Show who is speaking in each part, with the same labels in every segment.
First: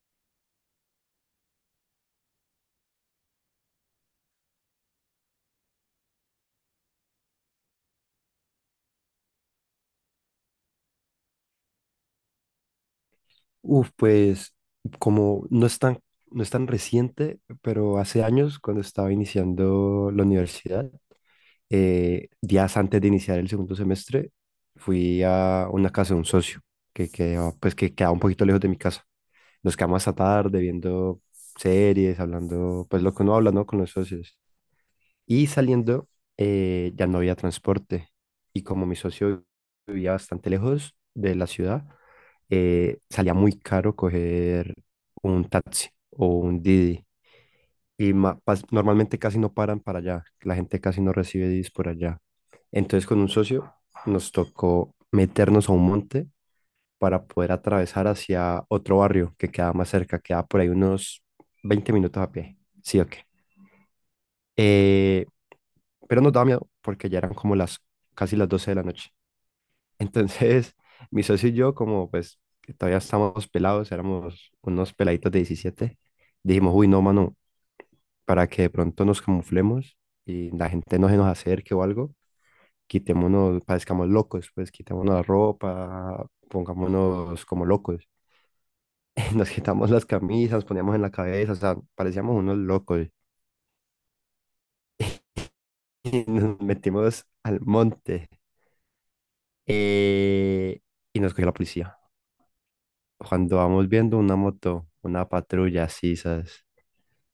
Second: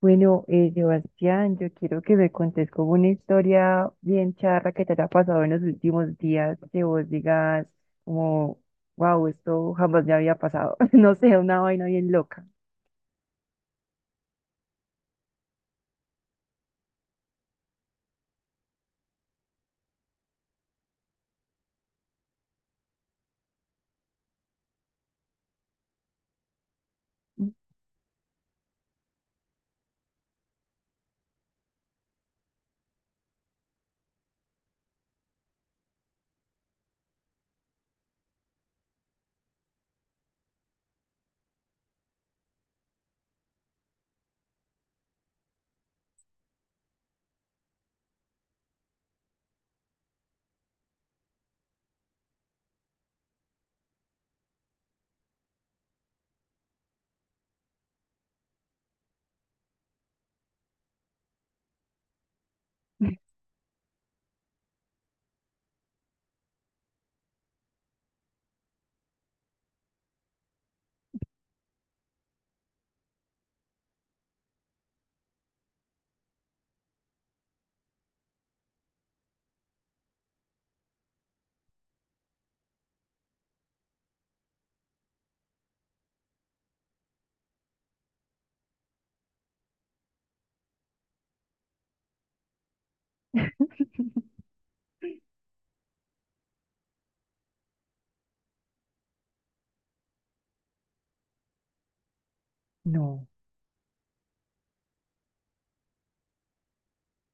Speaker 1: Bueno, Sebastián, yo quiero que me contes como una historia bien charra que te haya pasado en los últimos días, que vos digas como, wow, esto jamás me había pasado. No sé, una vaina bien loca.
Speaker 2: Uf, pues como no es tan, no es tan reciente, pero hace años cuando estaba iniciando la universidad, días antes de iniciar el segundo semestre, fui a una casa de un socio que quedaba, pues, que quedaba un poquito lejos de mi casa. Nos quedamos hasta tarde viendo series, hablando, pues lo que uno habla, ¿no? Con los socios. Y saliendo, ya no había transporte. Y como mi socio vivía bastante lejos de la ciudad, salía muy caro coger un taxi o un Didi. Y normalmente casi no paran para allá. La gente casi no recibe Didis por allá. Entonces con un socio nos tocó meternos a un monte para poder atravesar hacia otro barrio que quedaba más cerca. Quedaba por ahí unos 20 minutos a pie. Sí, ok. Eh, pero nos daba miedo porque ya eran como las casi las 12 de la noche. Entonces, mi socio y yo, como pues que todavía estábamos pelados, éramos unos peladitos de 17 dijimos, uy, no, mano, para que de pronto nos camuflemos y la gente no se nos acerque o algo, quitémonos, parezcamos locos, pues quitémonos la ropa, pongámonos como locos. Nos quitamos las camisas, poníamos en la cabeza, o sea, parecíamos unos locos. Y nos metimos al monte eh, y nos cogió la policía.
Speaker 1: No,
Speaker 2: Cuando vamos viendo una moto, una patrulla, así, ¿sabes?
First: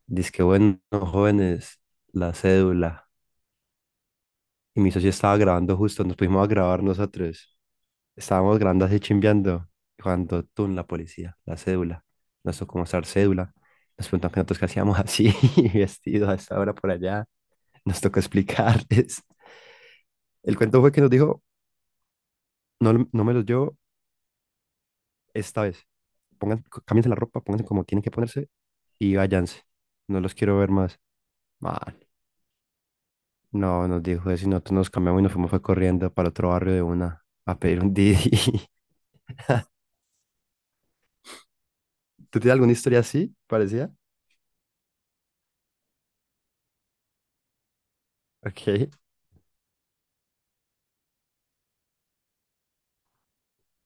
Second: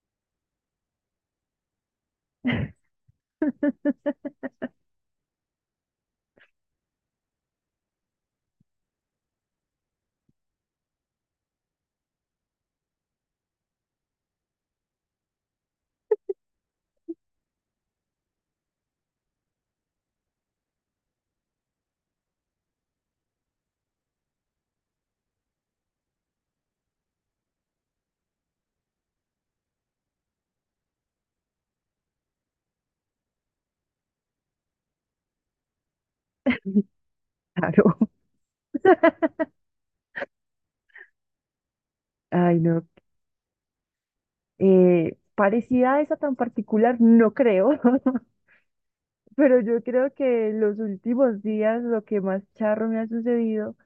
Speaker 2: Dice que bueno, jóvenes, la cédula. Y mi socio estaba grabando justo, nos pusimos a grabar nosotros. Estábamos grabando así chimbeando. Y cuando tú, la policía, la cédula. Nos tocó mostrar cédula. Nos preguntan que nosotros qué hacíamos así, vestidos a esta hora por allá. Nos tocó explicarles. El cuento fue que nos dijo, no, no me los llevo esta vez. Pongan, cámbiense la ropa, pónganse como tienen que ponerse y váyanse. No los quiero ver más. No, nos dijo eso y nosotros nos cambiamos y nos fuimos fue corriendo para otro barrio de una a pedir un
Speaker 1: claro.
Speaker 2: Didi. ¿Tú tienes
Speaker 1: Ay,
Speaker 2: alguna
Speaker 1: no.
Speaker 2: historia así? Parecía.
Speaker 1: Parecida a esa tan particular, no creo,
Speaker 2: Ok,
Speaker 1: pero yo creo que en los últimos días lo que más charro me ha sucedido,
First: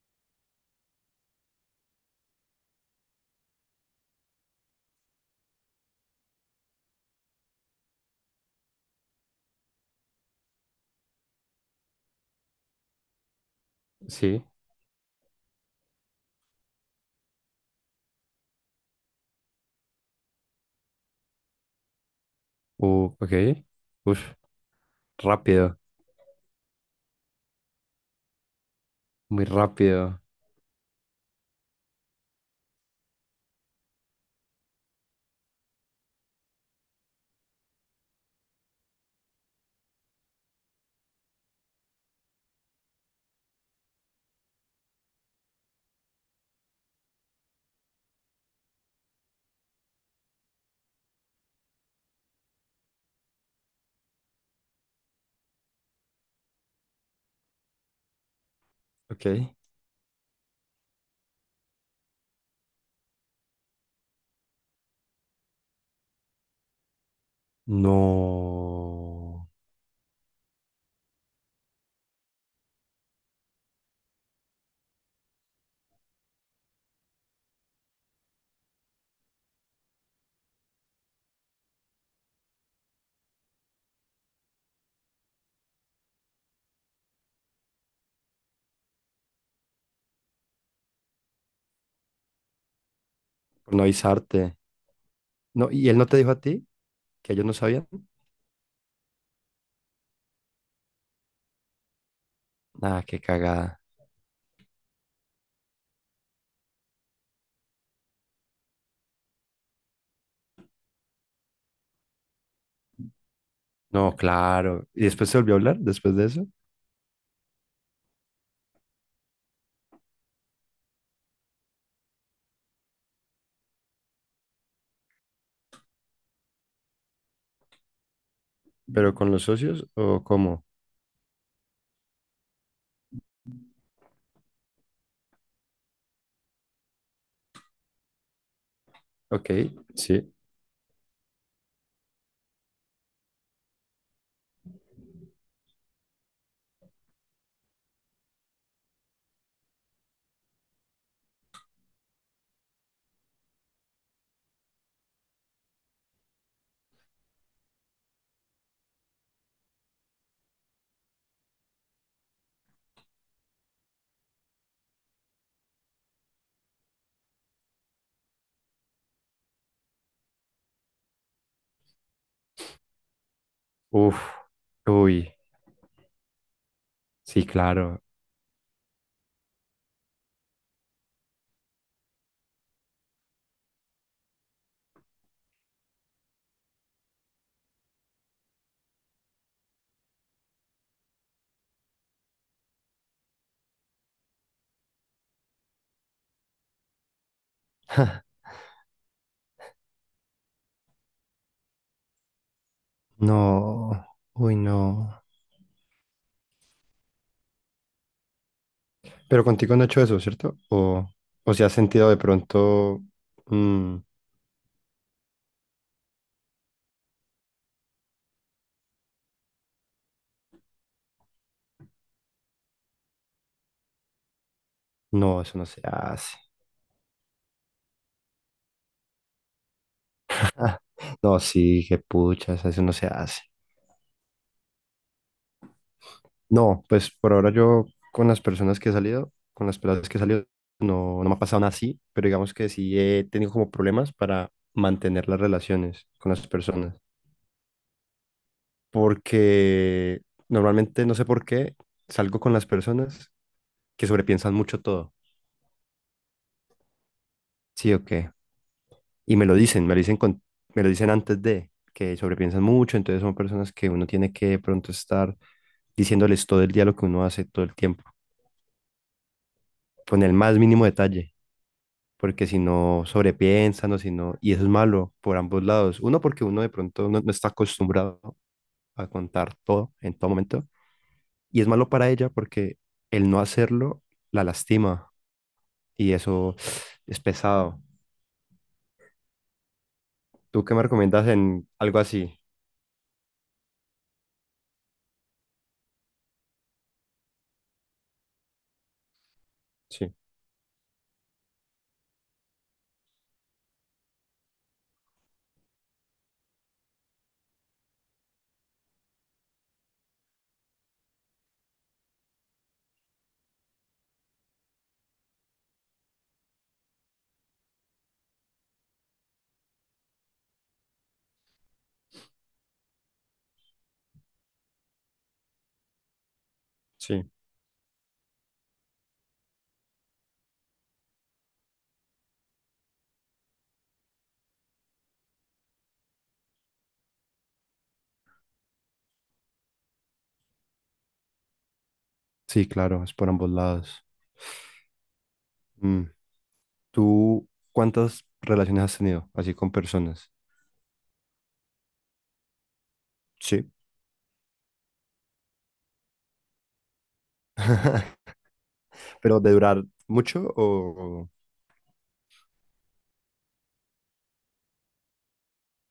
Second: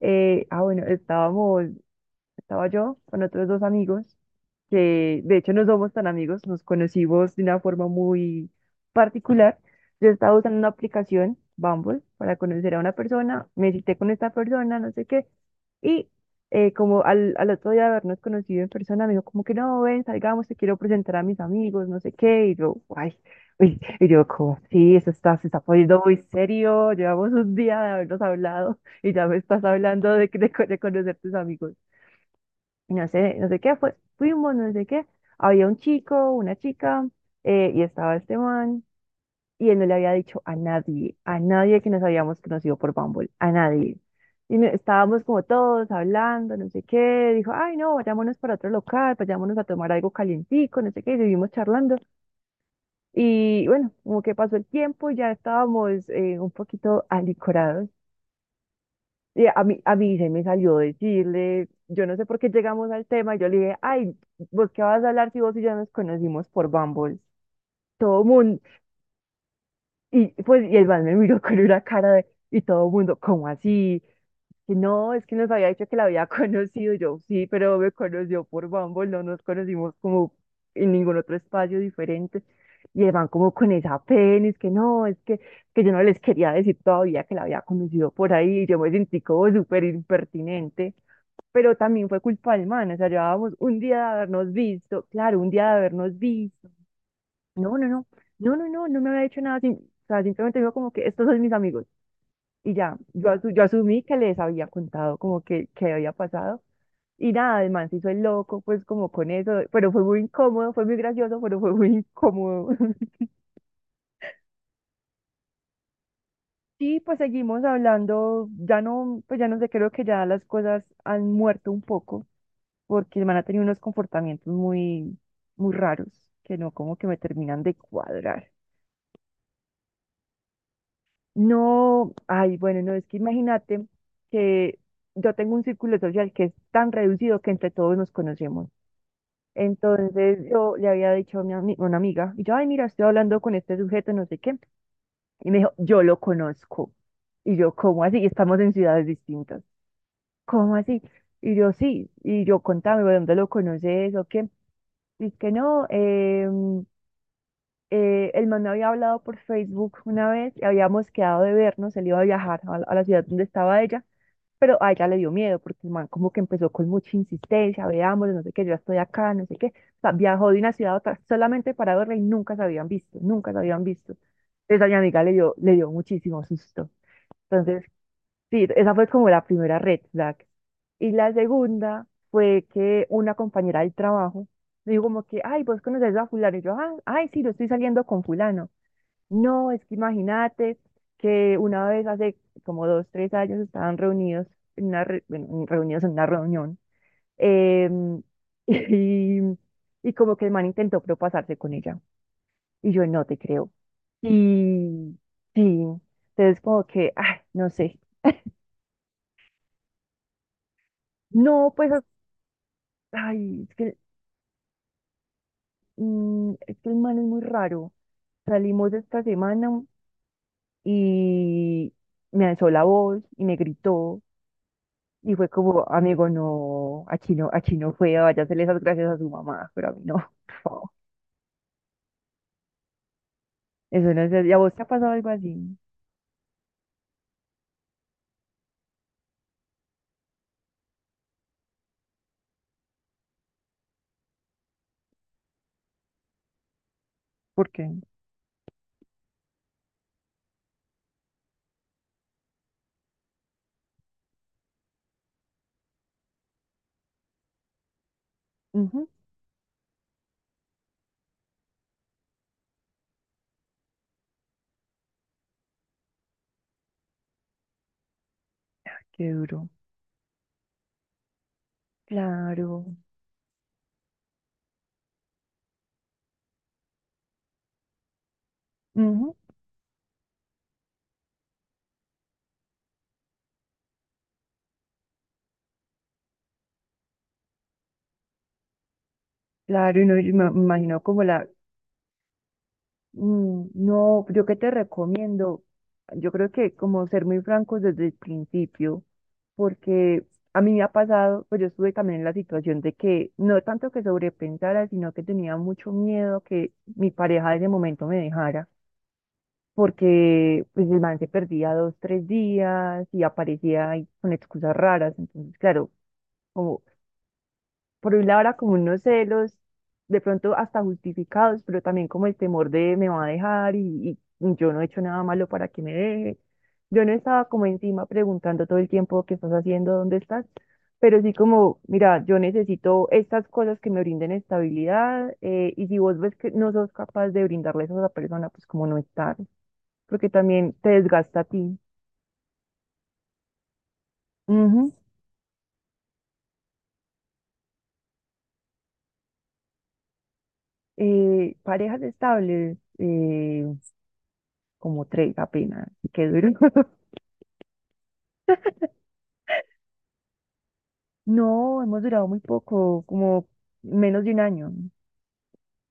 Speaker 1: bueno, estábamos estaba yo con otros dos amigos, que de hecho no somos tan amigos, nos conocimos de una forma muy particular. Yo estaba usando una aplicación, Bumble, para conocer a una persona, me cité con esta
Speaker 2: sí.
Speaker 1: persona, no sé qué, y como al otro día de habernos conocido en persona, me dijo como que no, ven, salgamos, te quiero presentar a mis amigos, no sé qué, y yo, ay,
Speaker 2: Ok.
Speaker 1: uy, y
Speaker 2: Uf,
Speaker 1: yo como, sí, eso está, se está
Speaker 2: rápido,
Speaker 1: poniendo muy serio, llevamos un día de habernos hablado y ya me
Speaker 2: muy
Speaker 1: estás hablando
Speaker 2: rápido.
Speaker 1: de, de conocer tus amigos. No sé, no sé qué, fue, fuimos, no sé qué, había un chico, una chica, y estaba este man, y él no le había dicho a nadie que nos habíamos conocido por Bumble, a nadie. Estábamos como todos hablando, no sé qué, dijo, ay no, vayámonos para otro local, vayámonos a tomar algo calientico, no sé qué, y seguimos charlando. Y bueno, como que pasó el tiempo, ya estábamos un poquito alicorados
Speaker 2: Ok.
Speaker 1: y a mí se me salió decirle, yo no sé por qué llegamos al tema, y yo le dije, ay, ¿vos qué vas a hablar si vos y yo nos conocimos por Bumble? Todo mundo,
Speaker 2: No.
Speaker 1: y pues, y el man me miró con una cara de, y todo mundo, ¿cómo así? Que no, es que nos había dicho que la había conocido. Y yo sí, pero me conoció por Bumble, no nos conocimos como en ningún otro espacio diferente. Y el man como con esa pena, es que no, es que yo no les quería decir todavía que la había conocido por ahí, y yo me sentí como súper impertinente, pero también fue culpa del man, o sea, llevábamos
Speaker 2: Por
Speaker 1: un
Speaker 2: no
Speaker 1: día de habernos
Speaker 2: avisarte.
Speaker 1: visto, claro, un día
Speaker 2: No,
Speaker 1: de
Speaker 2: ¿y él no te
Speaker 1: habernos
Speaker 2: dijo a ti
Speaker 1: visto.
Speaker 2: que ellos no
Speaker 1: No, no,
Speaker 2: sabían?
Speaker 1: no, no, no, no, no me había hecho nada, o sea, simplemente dijo como que estos son mis amigos y ya,
Speaker 2: Ah, qué
Speaker 1: yo, yo
Speaker 2: cagada.
Speaker 1: asumí que les había contado como que había pasado. Y nada, el man se hizo el loco, pues como con eso, pero fue muy incómodo, fue muy gracioso, pero fue muy incómodo.
Speaker 2: No, claro. ¿Y después se volvió a hablar después de eso?
Speaker 1: Sí, pues seguimos hablando, ya no, pues ya no sé, creo que ya las cosas han muerto un poco porque el man ha tenido unos comportamientos muy, muy raros que no como que me terminan de cuadrar.
Speaker 2: ¿Pero con los socios o cómo?
Speaker 1: No, ay, bueno, no, es que imagínate que yo tengo un círculo social que es tan reducido que entre todos nos conocemos.
Speaker 2: Ok, sí.
Speaker 1: Entonces yo le había dicho a mi una amiga, y yo, ay, mira, estoy hablando con este sujeto, no sé qué, y me dijo, yo lo conozco. Y yo, ¿cómo así? Y estamos en ciudades distintas. ¿Cómo así? Y yo, sí, y yo, contame, ¿de ¿dónde lo conoces o qué? Y es que no, el man me había hablado por Facebook una vez y habíamos quedado de vernos, él iba a viajar a la ciudad donde estaba ella, pero a ella le dio miedo porque el man como que empezó con mucha insistencia, veamos, no sé qué, yo ya estoy acá, no sé qué. O sea, viajó de una ciudad a otra solamente para verla y nunca se habían visto, nunca se habían visto.
Speaker 2: Uf,
Speaker 1: Entonces a mi
Speaker 2: uy,
Speaker 1: amiga le dio muchísimo susto.
Speaker 2: sí,
Speaker 1: Entonces,
Speaker 2: claro.
Speaker 1: sí, esa fue como la primera red flag. Y la segunda fue que una compañera del trabajo me dijo como que, ay, vos conoces a fulano. Y yo, ah, ay, sí, yo estoy saliendo con fulano. No, es que imagínate que una vez hace como dos, tres años estaban reunidos bueno, reunidos en una reunión em, y, y como que el man intentó propasarse con ella y yo no te creo.
Speaker 2: No, uy,
Speaker 1: Y
Speaker 2: no.
Speaker 1: sí, entonces como que, ay, no sé.
Speaker 2: Pero contigo no he hecho eso, ¿cierto? O si
Speaker 1: No,
Speaker 2: has
Speaker 1: pues,
Speaker 2: sentido de pronto,
Speaker 1: ay, es
Speaker 2: mm,
Speaker 1: que, es que el man es muy raro. Salimos esta semana y me alzó la voz y me gritó. Y
Speaker 2: no,
Speaker 1: fue
Speaker 2: eso no se
Speaker 1: como, amigo,
Speaker 2: hace.
Speaker 1: no, a Chino fue, vaya a hacerle esas gracias a su mamá, pero a mí no, por
Speaker 2: Ah,
Speaker 1: favor.
Speaker 2: no, sí, qué puchas, eso no se hace.
Speaker 1: Eso no es, ¿y a vos te ha pasado algo así?
Speaker 2: No, pues por ahora yo con las personas que he salido, con las personas que he salido, no, no me ha pasado nada así, pero digamos que sí he tenido como problemas para mantener las relaciones con las personas.
Speaker 1: ¿Por qué?
Speaker 2: Porque normalmente, no sé por qué, salgo con las personas que sobrepiensan mucho todo. Sí, ok.
Speaker 1: Ujú,
Speaker 2: Y me lo dicen con, me lo dicen antes de, que sobrepiensan mucho, entonces son personas que uno tiene que de pronto estar diciéndoles todo el día lo que uno hace todo el tiempo,
Speaker 1: qué duro.
Speaker 2: con el más mínimo detalle, porque si
Speaker 1: Claro,
Speaker 2: no sobrepiensan o si no, y eso es malo por ambos lados. Uno, porque uno de pronto no, no está acostumbrado a
Speaker 1: ujú,
Speaker 2: contar todo en todo momento, y es malo para ella porque el no hacerlo la lastima y eso es pesado.
Speaker 1: claro, y no, y me
Speaker 2: ¿Tú qué me
Speaker 1: imagino como
Speaker 2: recomiendas
Speaker 1: la,
Speaker 2: en algo así?
Speaker 1: mm, no, yo qué te recomiendo, yo creo que como ser muy francos desde el principio,
Speaker 2: Sí,
Speaker 1: porque a mí me ha pasado, pues yo estuve también en la situación de que no tanto que sobrepensara, sino que tenía mucho miedo que mi pareja de ese momento me dejara porque pues el man se perdía dos, tres días y aparecía ahí con excusas raras. Entonces, claro, como por un lado era como unos celos, de pronto hasta justificados, pero también como el temor de me va a dejar y yo no he hecho nada malo para que me deje. Yo no
Speaker 2: sí,
Speaker 1: estaba como encima preguntando todo el tiempo qué estás haciendo, dónde estás, pero sí como, mira, yo necesito estas cosas que me brinden estabilidad, y si vos ves que no sos capaz de brindarle eso a esa persona, pues como no estar porque también te desgasta a ti.
Speaker 2: sí, claro, es por ambos lados.
Speaker 1: Ujú.
Speaker 2: Mm, ¿Tú cuántas relaciones has tenido así con personas?
Speaker 1: Parejas estables,
Speaker 2: Sí,
Speaker 1: como tres apenas, qué duro.
Speaker 2: pero de durar mucho o...
Speaker 1: No, hemos durado muy poco, como menos de 1 año.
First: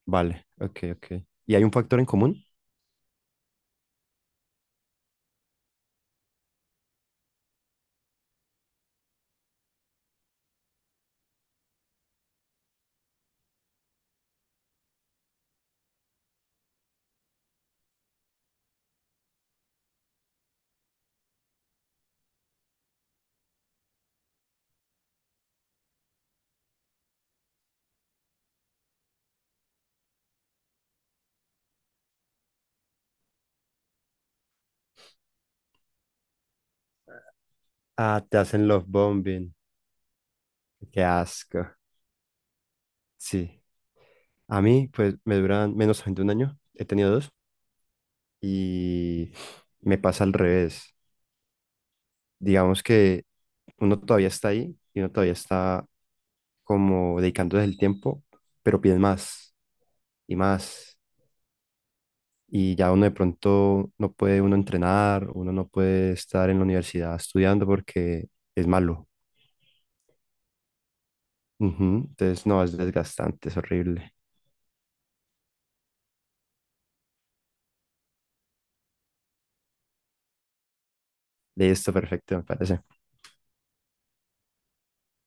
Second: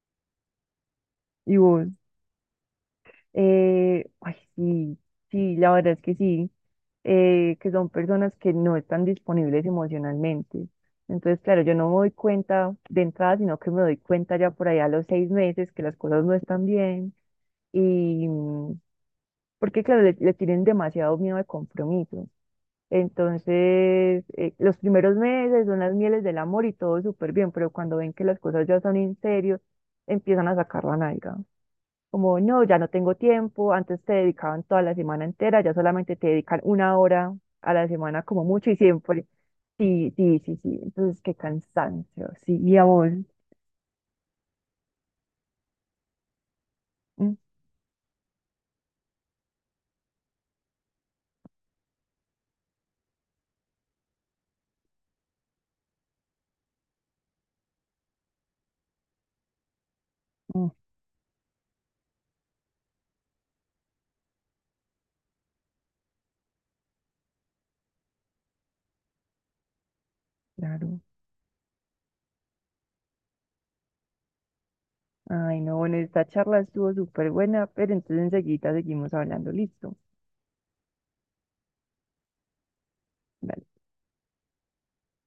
Speaker 2: Vale, ok, ok. ¿Y
Speaker 1: ¿Y
Speaker 2: hay un
Speaker 1: vos?
Speaker 2: factor en común?
Speaker 1: Ay, sí, sí, la verdad es que sí, que son personas que no están disponibles emocionalmente. Entonces, claro, yo no me doy cuenta de entrada, sino que me doy cuenta ya por allá a los 6 meses que las cosas no están bien. Y, porque claro, le tienen demasiado miedo al compromiso. Entonces, los primeros meses son las mieles del amor y todo súper bien, pero cuando ven que las cosas ya son en serio, empiezan a sacar la nalga. Como, no, ya no tengo tiempo, antes te dedicaban toda la semana entera, ya solamente te dedican una hora a la
Speaker 2: Ah,
Speaker 1: semana
Speaker 2: te
Speaker 1: como
Speaker 2: hacen
Speaker 1: mucho y
Speaker 2: love
Speaker 1: siempre.
Speaker 2: bombing.
Speaker 1: Sí, sí, sí, sí.
Speaker 2: Qué
Speaker 1: Entonces, qué
Speaker 2: asco.
Speaker 1: cansancio. Sí, y a vos.
Speaker 2: Sí. A mí, pues, me duran menos de un año. He tenido dos.
Speaker 1: Mm,
Speaker 2: Y me pasa al revés. Digamos que uno todavía está ahí y uno todavía está como dedicándose el tiempo, pero piden más y
Speaker 1: mm,
Speaker 2: más y ya uno de pronto no puede uno entrenar, uno no puede estar en la universidad estudiando porque es malo.
Speaker 1: claro.
Speaker 2: Ujú, entonces, no, es desgastante, es horrible.
Speaker 1: Ay, no, bueno, esta charla estuvo súper buena, pero entonces enseguida seguimos hablando. Listo.
Speaker 2: Listo, perfecto, me parece.
Speaker 1: Dale.